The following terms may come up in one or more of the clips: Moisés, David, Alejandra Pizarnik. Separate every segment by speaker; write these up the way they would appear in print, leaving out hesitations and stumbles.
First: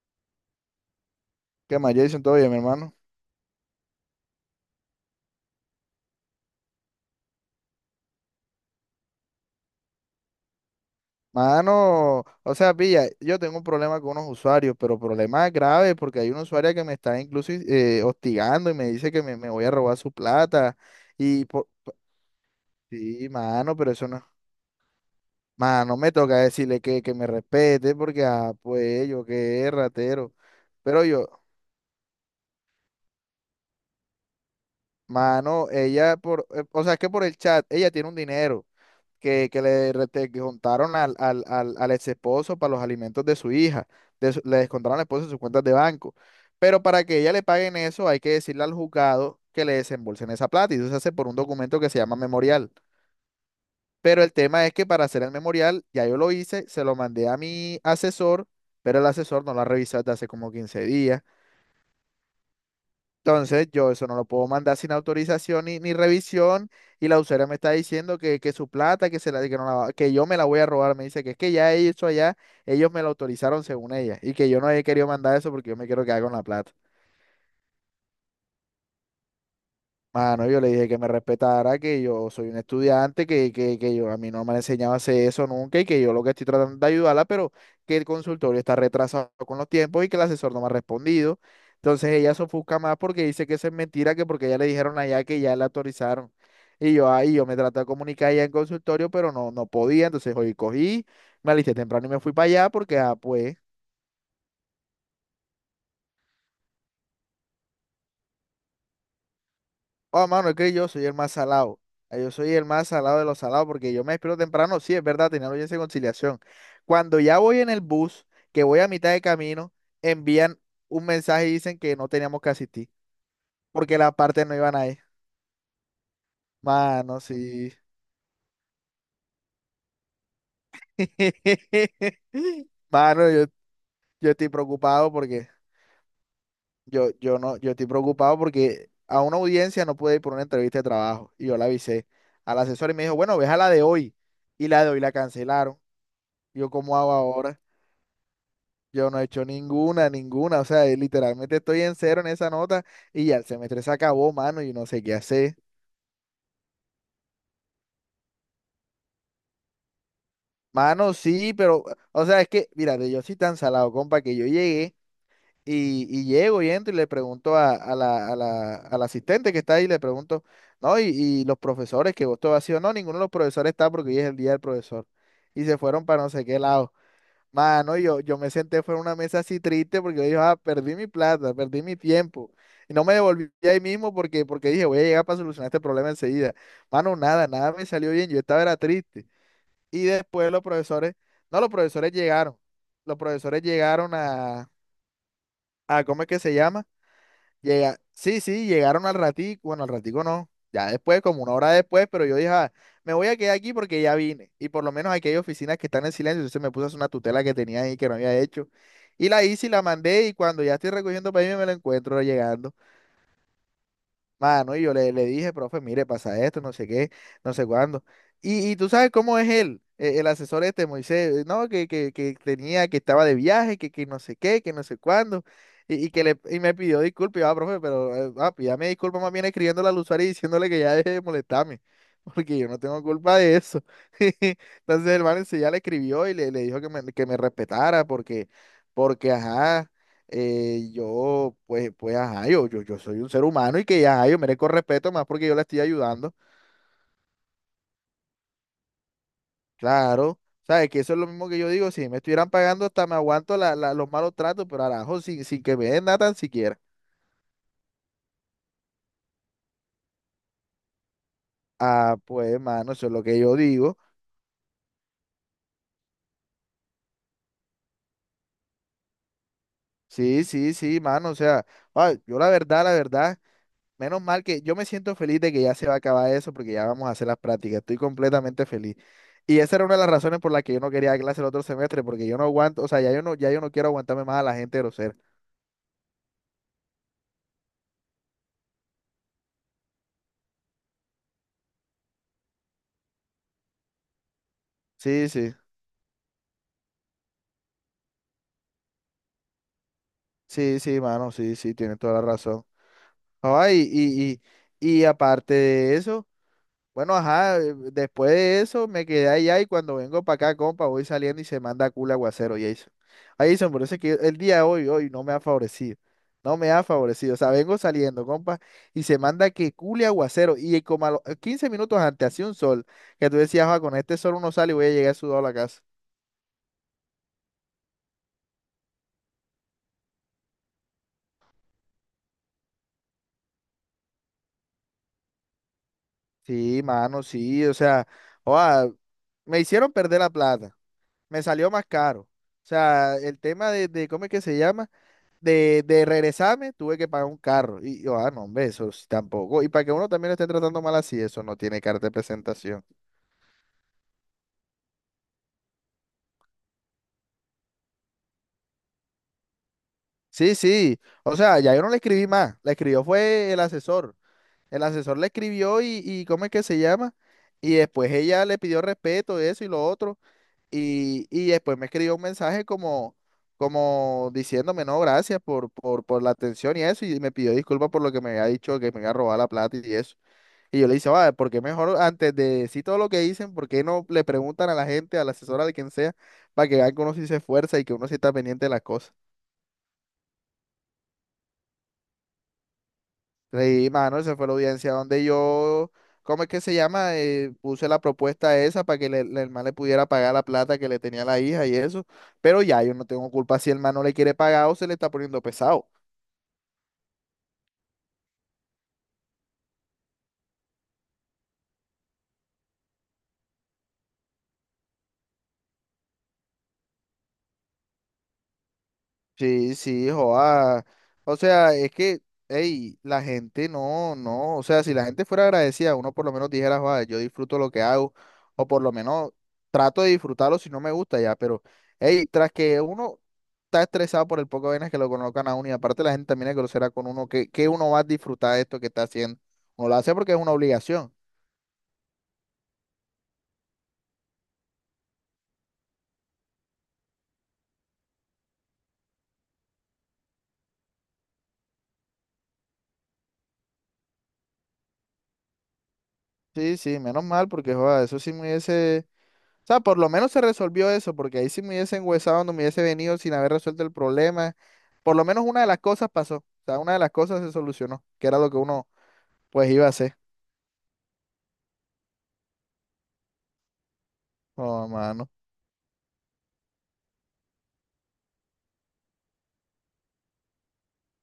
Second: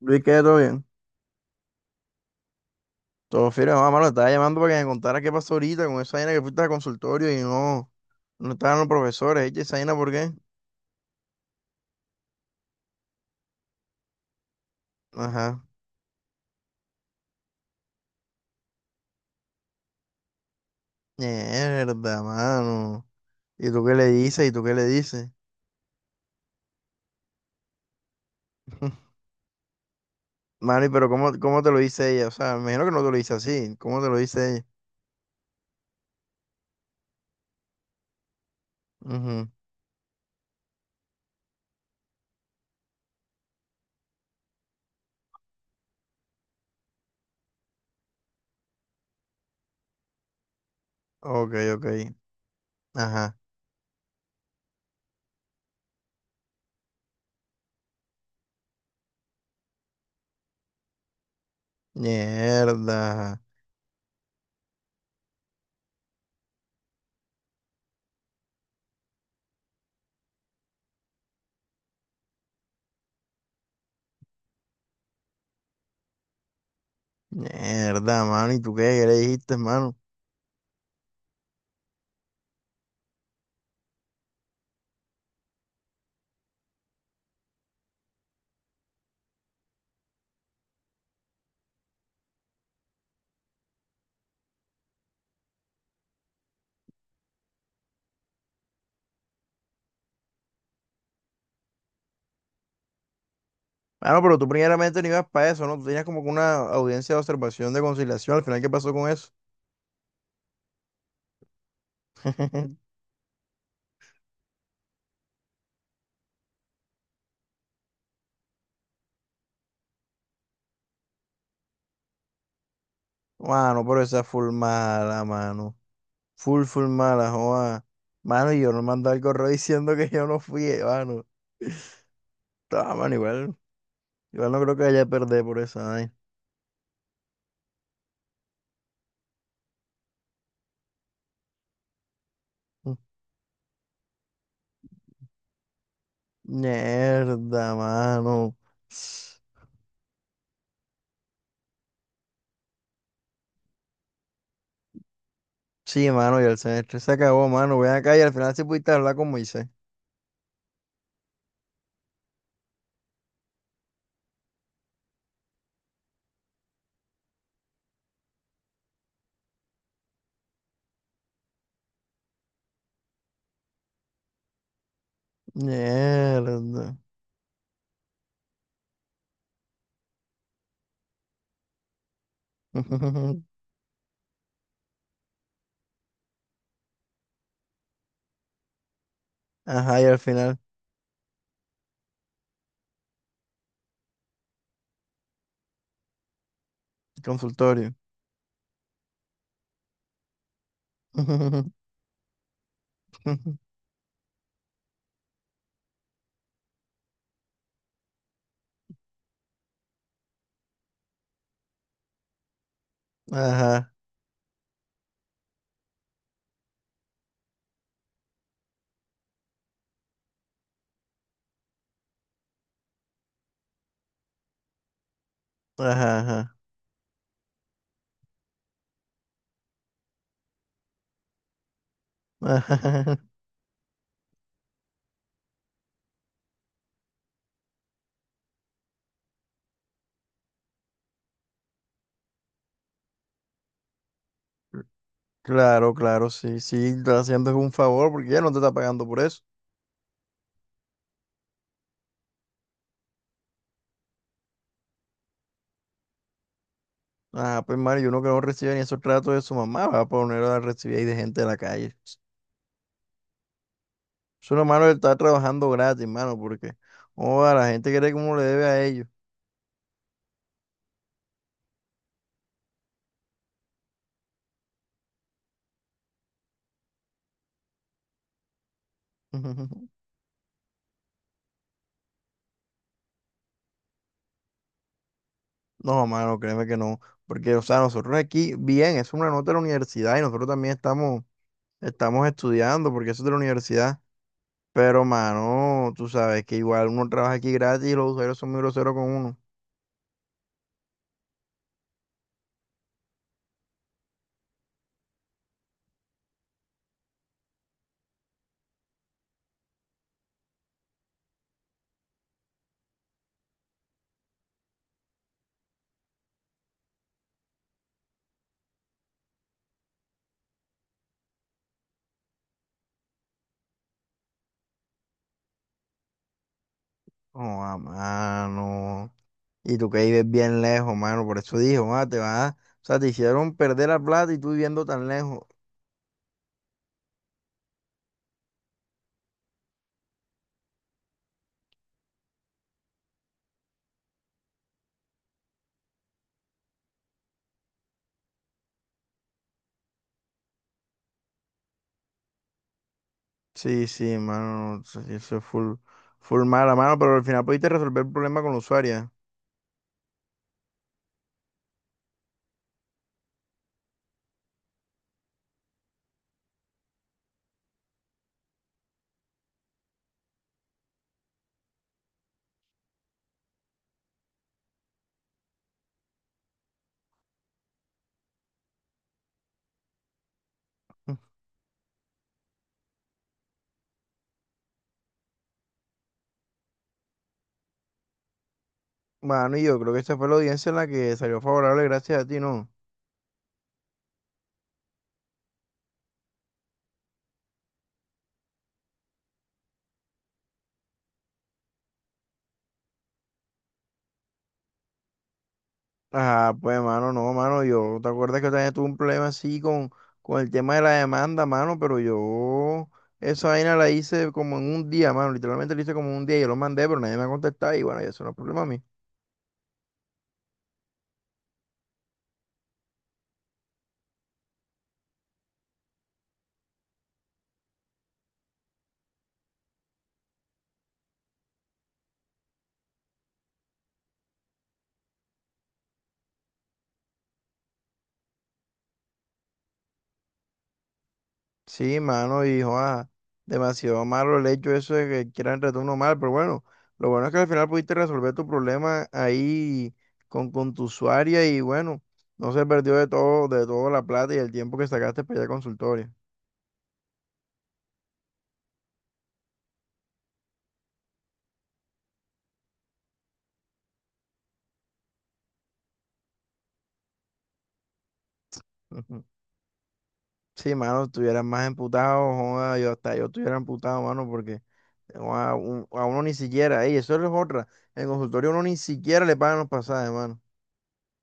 Speaker 1: Luis, ¿qué? ¿Todo bien?
Speaker 2: ¿Qué más, Jason? ¿Todo bien, mi hermano?
Speaker 1: Todo firme, mamá, mano, estaba llamando para que me contara qué pasó ahorita con esa vaina que fuiste al consultorio y no, no estaban los profesores, eche esa vaina, ¿por qué?
Speaker 2: Mano, o sea, pilla, yo tengo un problema con unos usuarios, pero problema
Speaker 1: Ajá.
Speaker 2: grave porque hay una usuaria que me está incluso hostigando y me dice que me voy a robar su plata. Y por...
Speaker 1: Mierda, mano.
Speaker 2: Sí,
Speaker 1: ¿Y
Speaker 2: mano,
Speaker 1: tú
Speaker 2: pero
Speaker 1: qué le
Speaker 2: eso no.
Speaker 1: dices? ¿Y tú qué le dices?
Speaker 2: Mano, me toca decirle que me respete porque, ah, pues yo qué ratero.
Speaker 1: Mano, ¿y
Speaker 2: Pero
Speaker 1: pero
Speaker 2: yo,
Speaker 1: cómo te lo dice ella? O sea, me imagino que no te lo dice así. ¿Cómo te lo dice ella?
Speaker 2: mano, o sea, es que por el chat, ella tiene un dinero,
Speaker 1: Ujú.
Speaker 2: que le descontaron al ex esposo para los alimentos de su hija. Le descontaron al esposo de sus cuentas de banco. Pero para que ella le paguen eso, hay que decirle al juzgado que le desembolsen esa plata. Y eso se hace por un
Speaker 1: Ok,
Speaker 2: documento
Speaker 1: ok.
Speaker 2: que se llama memorial.
Speaker 1: Ajá.
Speaker 2: Pero el tema es que para hacer el memorial, ya yo lo hice, se lo mandé a mi asesor, pero el asesor no lo ha revisado desde hace como 15 días.
Speaker 1: Mierda.
Speaker 2: Entonces, yo eso no lo puedo mandar sin autorización ni revisión. Y la usuaria me está diciendo que su plata, que, se la, que, no la va- que yo me la voy a robar. Me dice que es que ya eso allá, ellos me lo autorizaron según ella. Y que yo no he querido mandar eso porque yo me quiero quedar con la plata.
Speaker 1: Mierda, mano. ¿Y tú qué? ¿Qué le dijiste, mano?
Speaker 2: Mano, yo le dije que me respetara, que yo soy un estudiante, que yo a mí no me han enseñado a hacer eso nunca y que yo lo que estoy tratando de ayudarla, pero que el consultorio está retrasado con los tiempos y que el asesor no me ha respondido. Entonces ella se ofusca más porque dice que eso es mentira, que porque ya le dijeron allá que ya la autorizaron. Y yo ahí, yo me traté de comunicar allá en consultorio, pero no, no podía. Entonces hoy cogí, me alisté temprano y me fui para allá porque, ah, pues.
Speaker 1: Bueno, pero tú primeramente no ibas para eso, ¿no? Tú tenías como que una audiencia de observación de conciliación. Al final, ¿qué pasó con eso?
Speaker 2: Oh, mano, es que yo soy el más salado. Ah, yo soy el más salado de los salados porque yo me despierto temprano. Sí, es verdad, tenía la audiencia de conciliación. Cuando ya voy en el bus, que voy a mitad de camino, envían un mensaje y dicen que no teníamos que asistir
Speaker 1: Mano,
Speaker 2: porque
Speaker 1: pero
Speaker 2: la
Speaker 1: esa
Speaker 2: parte
Speaker 1: full
Speaker 2: no iban ahí.
Speaker 1: mala, mano. Full, full
Speaker 2: Mano,
Speaker 1: mala,
Speaker 2: sí.
Speaker 1: joa. Mano, y yo no mandé el correo diciendo que yo no fui, mano. Ah, mano,
Speaker 2: Mano, yo,
Speaker 1: igual.
Speaker 2: yo estoy
Speaker 1: Igual no creo que haya
Speaker 2: preocupado
Speaker 1: perder
Speaker 2: porque
Speaker 1: por esa vaina.
Speaker 2: yo no, yo estoy preocupado porque a una audiencia no pude ir por una entrevista de trabajo y yo la avisé al asesor y me dijo, bueno, ve a la de hoy y la de hoy la cancelaron. ¿Yo cómo hago ahora?
Speaker 1: Mierda, mano.
Speaker 2: Yo no he hecho ninguna, ninguna. O sea, literalmente estoy en cero en esa nota y ya el semestre se acabó, mano, y no sé qué hacer.
Speaker 1: Sí, mano, y el semestre se acabó, mano. Ven acá y al final sí pudiste hablar con Moisés.
Speaker 2: Mano, sí, pero, o sea, es que, mírate, yo soy tan salado, compa, que yo llegué y llego y entro y le pregunto a la asistente que está ahí, le pregunto, no, y los profesores que vos todo ha sido, no, ninguno de los profesores está porque hoy es el día del profesor. Y se fueron para no sé qué lado.
Speaker 1: Mierda.
Speaker 2: Mano, yo me senté fuera de una mesa así triste porque yo dije, ah, perdí mi plata, perdí mi tiempo. Y no me devolví ahí mismo porque, porque dije, voy a llegar para solucionar este problema enseguida. Mano, nada, nada me salió bien, yo estaba era triste.
Speaker 1: Ajá, y
Speaker 2: Y
Speaker 1: al
Speaker 2: después
Speaker 1: final,
Speaker 2: los profesores, no, los profesores llegaron. Los profesores llegaron a, ¿cómo es que se llama?
Speaker 1: consultorio.
Speaker 2: Sí, sí, llegaron al ratico, bueno, al ratico no, ya después, como una hora después, pero yo dije, "Ah, me voy a quedar aquí porque ya vine. Y por lo menos aquí hay oficinas que están en silencio, entonces me puse a hacer una tutela que tenía ahí que no había hecho. Y la hice y la mandé y cuando ya estoy recogiendo para irme me la encuentro llegando.
Speaker 1: Ajá,
Speaker 2: Mano, y yo le dije, profe, mire, pasa esto, no sé qué, no sé cuándo. Y tú sabes cómo es él, el asesor este, Moisés, ¿no? Que tenía, que estaba de viaje, que no sé qué, que no sé cuándo. Y
Speaker 1: ajá, ajá.
Speaker 2: y me pidió disculpas, y yo, ah, profe, pero ah, pídame disculpas más bien escribiéndole al usuario y diciéndole que ya deje de molestarme, porque yo no tengo
Speaker 1: ajá.
Speaker 2: culpa de eso. Entonces el man ya le escribió y le dijo que me respetara, porque, porque, ajá, yo, pues, ajá, yo soy un ser humano y que ya, ajá, yo merezco respeto más porque yo la estoy
Speaker 1: Claro, claro,
Speaker 2: ayudando.
Speaker 1: sí, sí, está haciendo un favor porque ya no te está pagando por eso.
Speaker 2: Claro, sabes que eso es lo mismo que yo digo, si me estuvieran pagando hasta me aguanto la, los malos tratos, pero arajo, sin que me den nada tan siquiera.
Speaker 1: Ah, pues Mario, uno que no recibe ni esos tratos de su mamá va a poner a recibir ahí de gente de la calle.
Speaker 2: Ah, pues, mano, eso es lo que yo digo.
Speaker 1: Es una mano, hermano, está trabajando gratis, mano, porque, oh, la gente cree que uno le debe a ellos.
Speaker 2: Sí, sí, sí, mano, o sea, ah, yo la verdad, la verdad. Menos mal que yo me siento feliz de que ya se va a acabar eso porque ya vamos a hacer las prácticas. Estoy completamente feliz. Y esa era una de las razones por las que yo no quería dar clase el otro semestre, porque yo no aguanto, o sea, ya yo no quiero aguantarme más a la gente grosera.
Speaker 1: No, mano, créeme que no. Porque, o sea, nosotros aquí, bien, es una nota de la universidad y nosotros también estamos, estamos estudiando porque eso es de la universidad. Pero,
Speaker 2: Sí, sí,
Speaker 1: mano, tú sabes que igual uno trabaja aquí gratis y los usuarios son muy groseros con uno.
Speaker 2: sí, sí, mano, sí, sí, tienes toda la razón. Ay, y aparte de eso. Bueno, ajá, después de eso me quedé allá y cuando vengo para acá, compa, voy saliendo y se manda a culo aguacero, Jason. Ahí Jason, por eso es que el día de hoy no me ha favorecido. No me ha favorecido. O sea, vengo saliendo, compa, y se manda que cule aguacero. Y como a los 15 minutos antes hacía un sol, que tú decías, ah, con este sol uno sale y voy a llegar sudado a la casa.
Speaker 1: Oh, ah, mano. Y tú que vives bien lejos, mano. Por eso dije ah, te vas. O sea, te hicieron perder la plata y tú viviendo tan lejos.
Speaker 2: Sí, mano, sí, o sea, oa, me hicieron perder la plata. Me salió más caro. O sea, el tema de ¿cómo es que se llama? De regresarme, tuve que pagar un carro. Y yo, ah, no, hombre, eso sí tampoco. Y para que uno también lo esté tratando mal así, eso no tiene carta de presentación.
Speaker 1: Sí, sí, mano. Eso eso es full, full mala, mano. Pero al final pudiste resolver el problema con la usuaria.
Speaker 2: Sí, sí. O sea, ya yo no le escribí más. La escribió fue el asesor. El asesor le escribió y, ¿cómo es que se llama? Y después ella le pidió respeto, eso y lo otro. Y después me escribió un mensaje como diciéndome, no, gracias por la atención y eso. Y me pidió disculpas por lo que me había dicho, que me iba a robar la plata y eso. Y yo le dije, va, porque mejor antes de decir todo lo que dicen, ¿por qué no le preguntan a la gente, a la asesora de quien sea, para que vean que uno sí se esfuerza y que uno sí está pendiente de las cosas?
Speaker 1: Mano, y yo creo que esta fue la audiencia en la que salió favorable gracias a ti, ¿no?
Speaker 2: Y mano, esa fue la audiencia donde yo, ¿cómo es que se llama? Puse la propuesta esa para que el man le pudiera pagar la plata que le tenía la hija y eso. Pero ya, yo no tengo culpa si el man no le quiere pagar o se le está poniendo pesado.
Speaker 1: Ah, pues, mano, no, mano, yo, ¿te acuerdas que yo también tuve un problema así con el tema de la demanda, mano? Pero yo, esa vaina la hice como en un día, mano, literalmente la hice como en un día, yo lo mandé, pero nadie me ha contestado y bueno, y eso no es problema mío.
Speaker 2: Sí, sí, joa. O sea, es que, hey, la gente no, no. O sea, si la gente fuera agradecida, uno por lo menos dijera, joa, yo disfruto lo que hago, o por lo menos trato de disfrutarlo si no me gusta ya. Pero, hey, tras que uno está estresado por el poco de vainas que lo colocan a uno, y aparte la gente también es grosera con uno, que uno va a disfrutar de esto que está haciendo. Uno lo hace porque es una obligación.
Speaker 1: Sí, mano, y joda, demasiado malo el hecho eso de que quieran tratar mal, pero bueno, lo bueno es que al final pudiste resolver tu problema ahí con tu usuaria y bueno, no se perdió de todo, de toda la plata y el tiempo que sacaste para ir al consultorio.
Speaker 2: Sí, sí, menos mal, porque, joa, eso sí me hubiese. O sea, por lo menos se resolvió eso, porque ahí si me hubiese enguesado, no me hubiese venido sin haber resuelto el problema. Por lo menos una de las cosas pasó. O sea, una de las cosas se solucionó, que era lo que uno pues iba a hacer.
Speaker 1: Sí, mano, estuvieran más emputado, joda, yo hasta yo estuviera emputado, mano, porque
Speaker 2: Oh, mano.
Speaker 1: joda, un- a, uno ni siquiera, ey, eso es otra, en el consultorio uno ni siquiera le pagan los pasajes, mano.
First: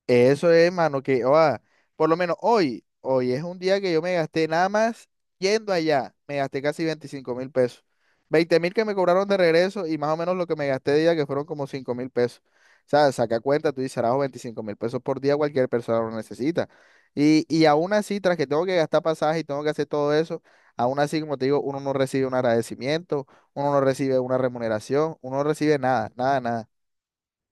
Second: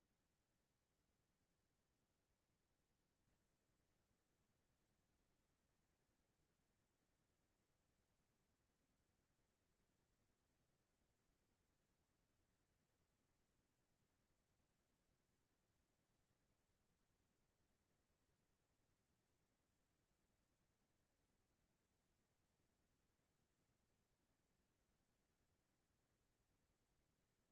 Speaker 2: Eso es, mano, que oa, por lo menos hoy es un día que yo me gasté nada más yendo allá, me gasté casi 25.000 pesos, 20.000 que me cobraron de regreso y más o menos lo que me gasté de día que fueron como 5.000 pesos. O sea, saca cuenta, tú dices, "Arajo, 25.000 pesos por día cualquier persona lo necesita. Y aún así, tras que tengo que gastar pasaje y tengo que hacer todo eso, aún así, como te digo, uno no recibe un agradecimiento, uno no recibe una remuneración, uno no recibe nada, nada, nada.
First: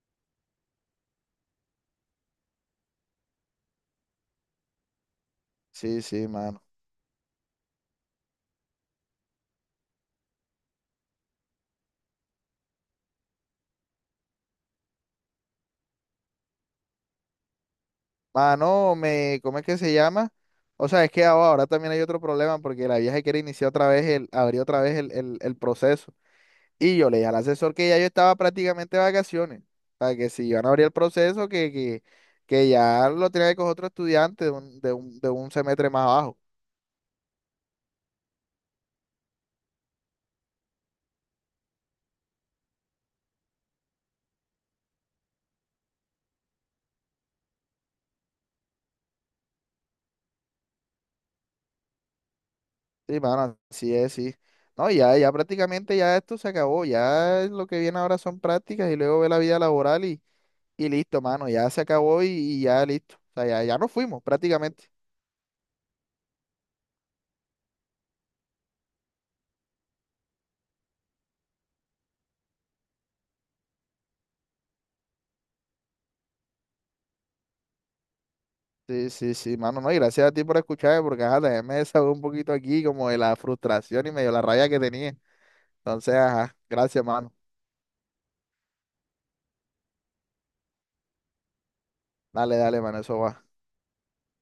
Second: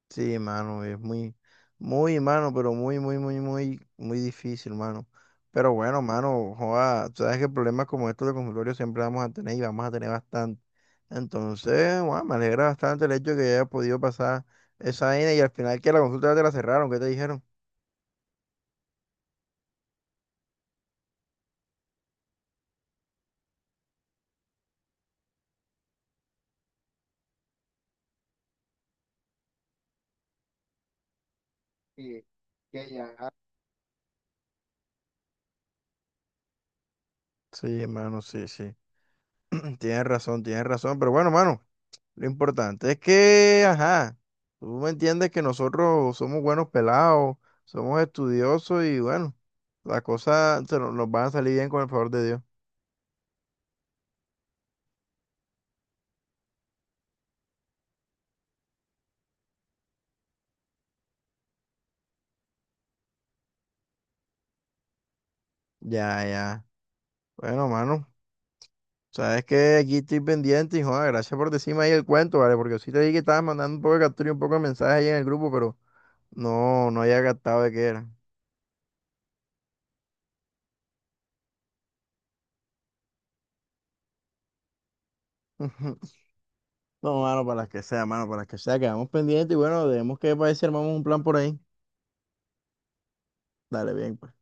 Speaker 1: Sí, mano, es muy, muy, mano, pero muy, muy, muy, muy, muy difícil, mano. Pero bueno,
Speaker 2: Sí, sí,
Speaker 1: mano,
Speaker 2: mano.
Speaker 1: joda, tú sabes que problemas como estos de consultorio siempre vamos a tener y vamos a tener bastante. Entonces, joda, me alegra bastante el hecho de que haya podido pasar esa vaina y al final que la consulta ya te la cerraron, ¿qué te dijeron?
Speaker 2: Mano, ¿cómo es que se llama? O sea, es que ahora también hay otro problema porque la vieja quiere iniciar otra vez abrir otra vez el proceso. Y yo le dije al asesor que ya yo estaba prácticamente de vacaciones. O sea, que si iban a abrir el proceso, que ya lo tenía que coger otro estudiante de un semestre más abajo.
Speaker 1: Sí, mano, sí, sí. Tienes razón, pero bueno, mano, lo importante es que, ajá, tú me entiendes que nosotros somos buenos pelados, somos estudiosos y bueno, las cosas se nos, nos van a salir bien con el favor de Dios.
Speaker 2: Sí, mano, así es, sí. No, ya prácticamente ya esto se acabó. Ya lo que viene ahora son prácticas y luego ve la vida laboral y listo, mano. Ya se acabó y ya listo. O sea, ya nos fuimos prácticamente.
Speaker 1: Ya, ya. Bueno, mano, sabes que aquí estoy pendiente y joder, gracias por decirme ahí el cuento, ¿vale? Porque sí te dije que estabas mandando un poco de captura y un poco de mensajes ahí en el grupo, pero no, no había captado de qué era.
Speaker 2: Sí, sí, sí, mano, no, y gracias a ti por escucharme, porque ajá, también me desahogué un poquito aquí como de la frustración y medio la rabia que tenía. Entonces, ajá, gracias,
Speaker 1: No,
Speaker 2: mano.
Speaker 1: mano, para las que sea, mano, para las que sea, quedamos pendientes y bueno, debemos que para ver si armamos un plan por ahí.
Speaker 2: Dale, dale, mano, eso va.
Speaker 1: Dale, bien, pues.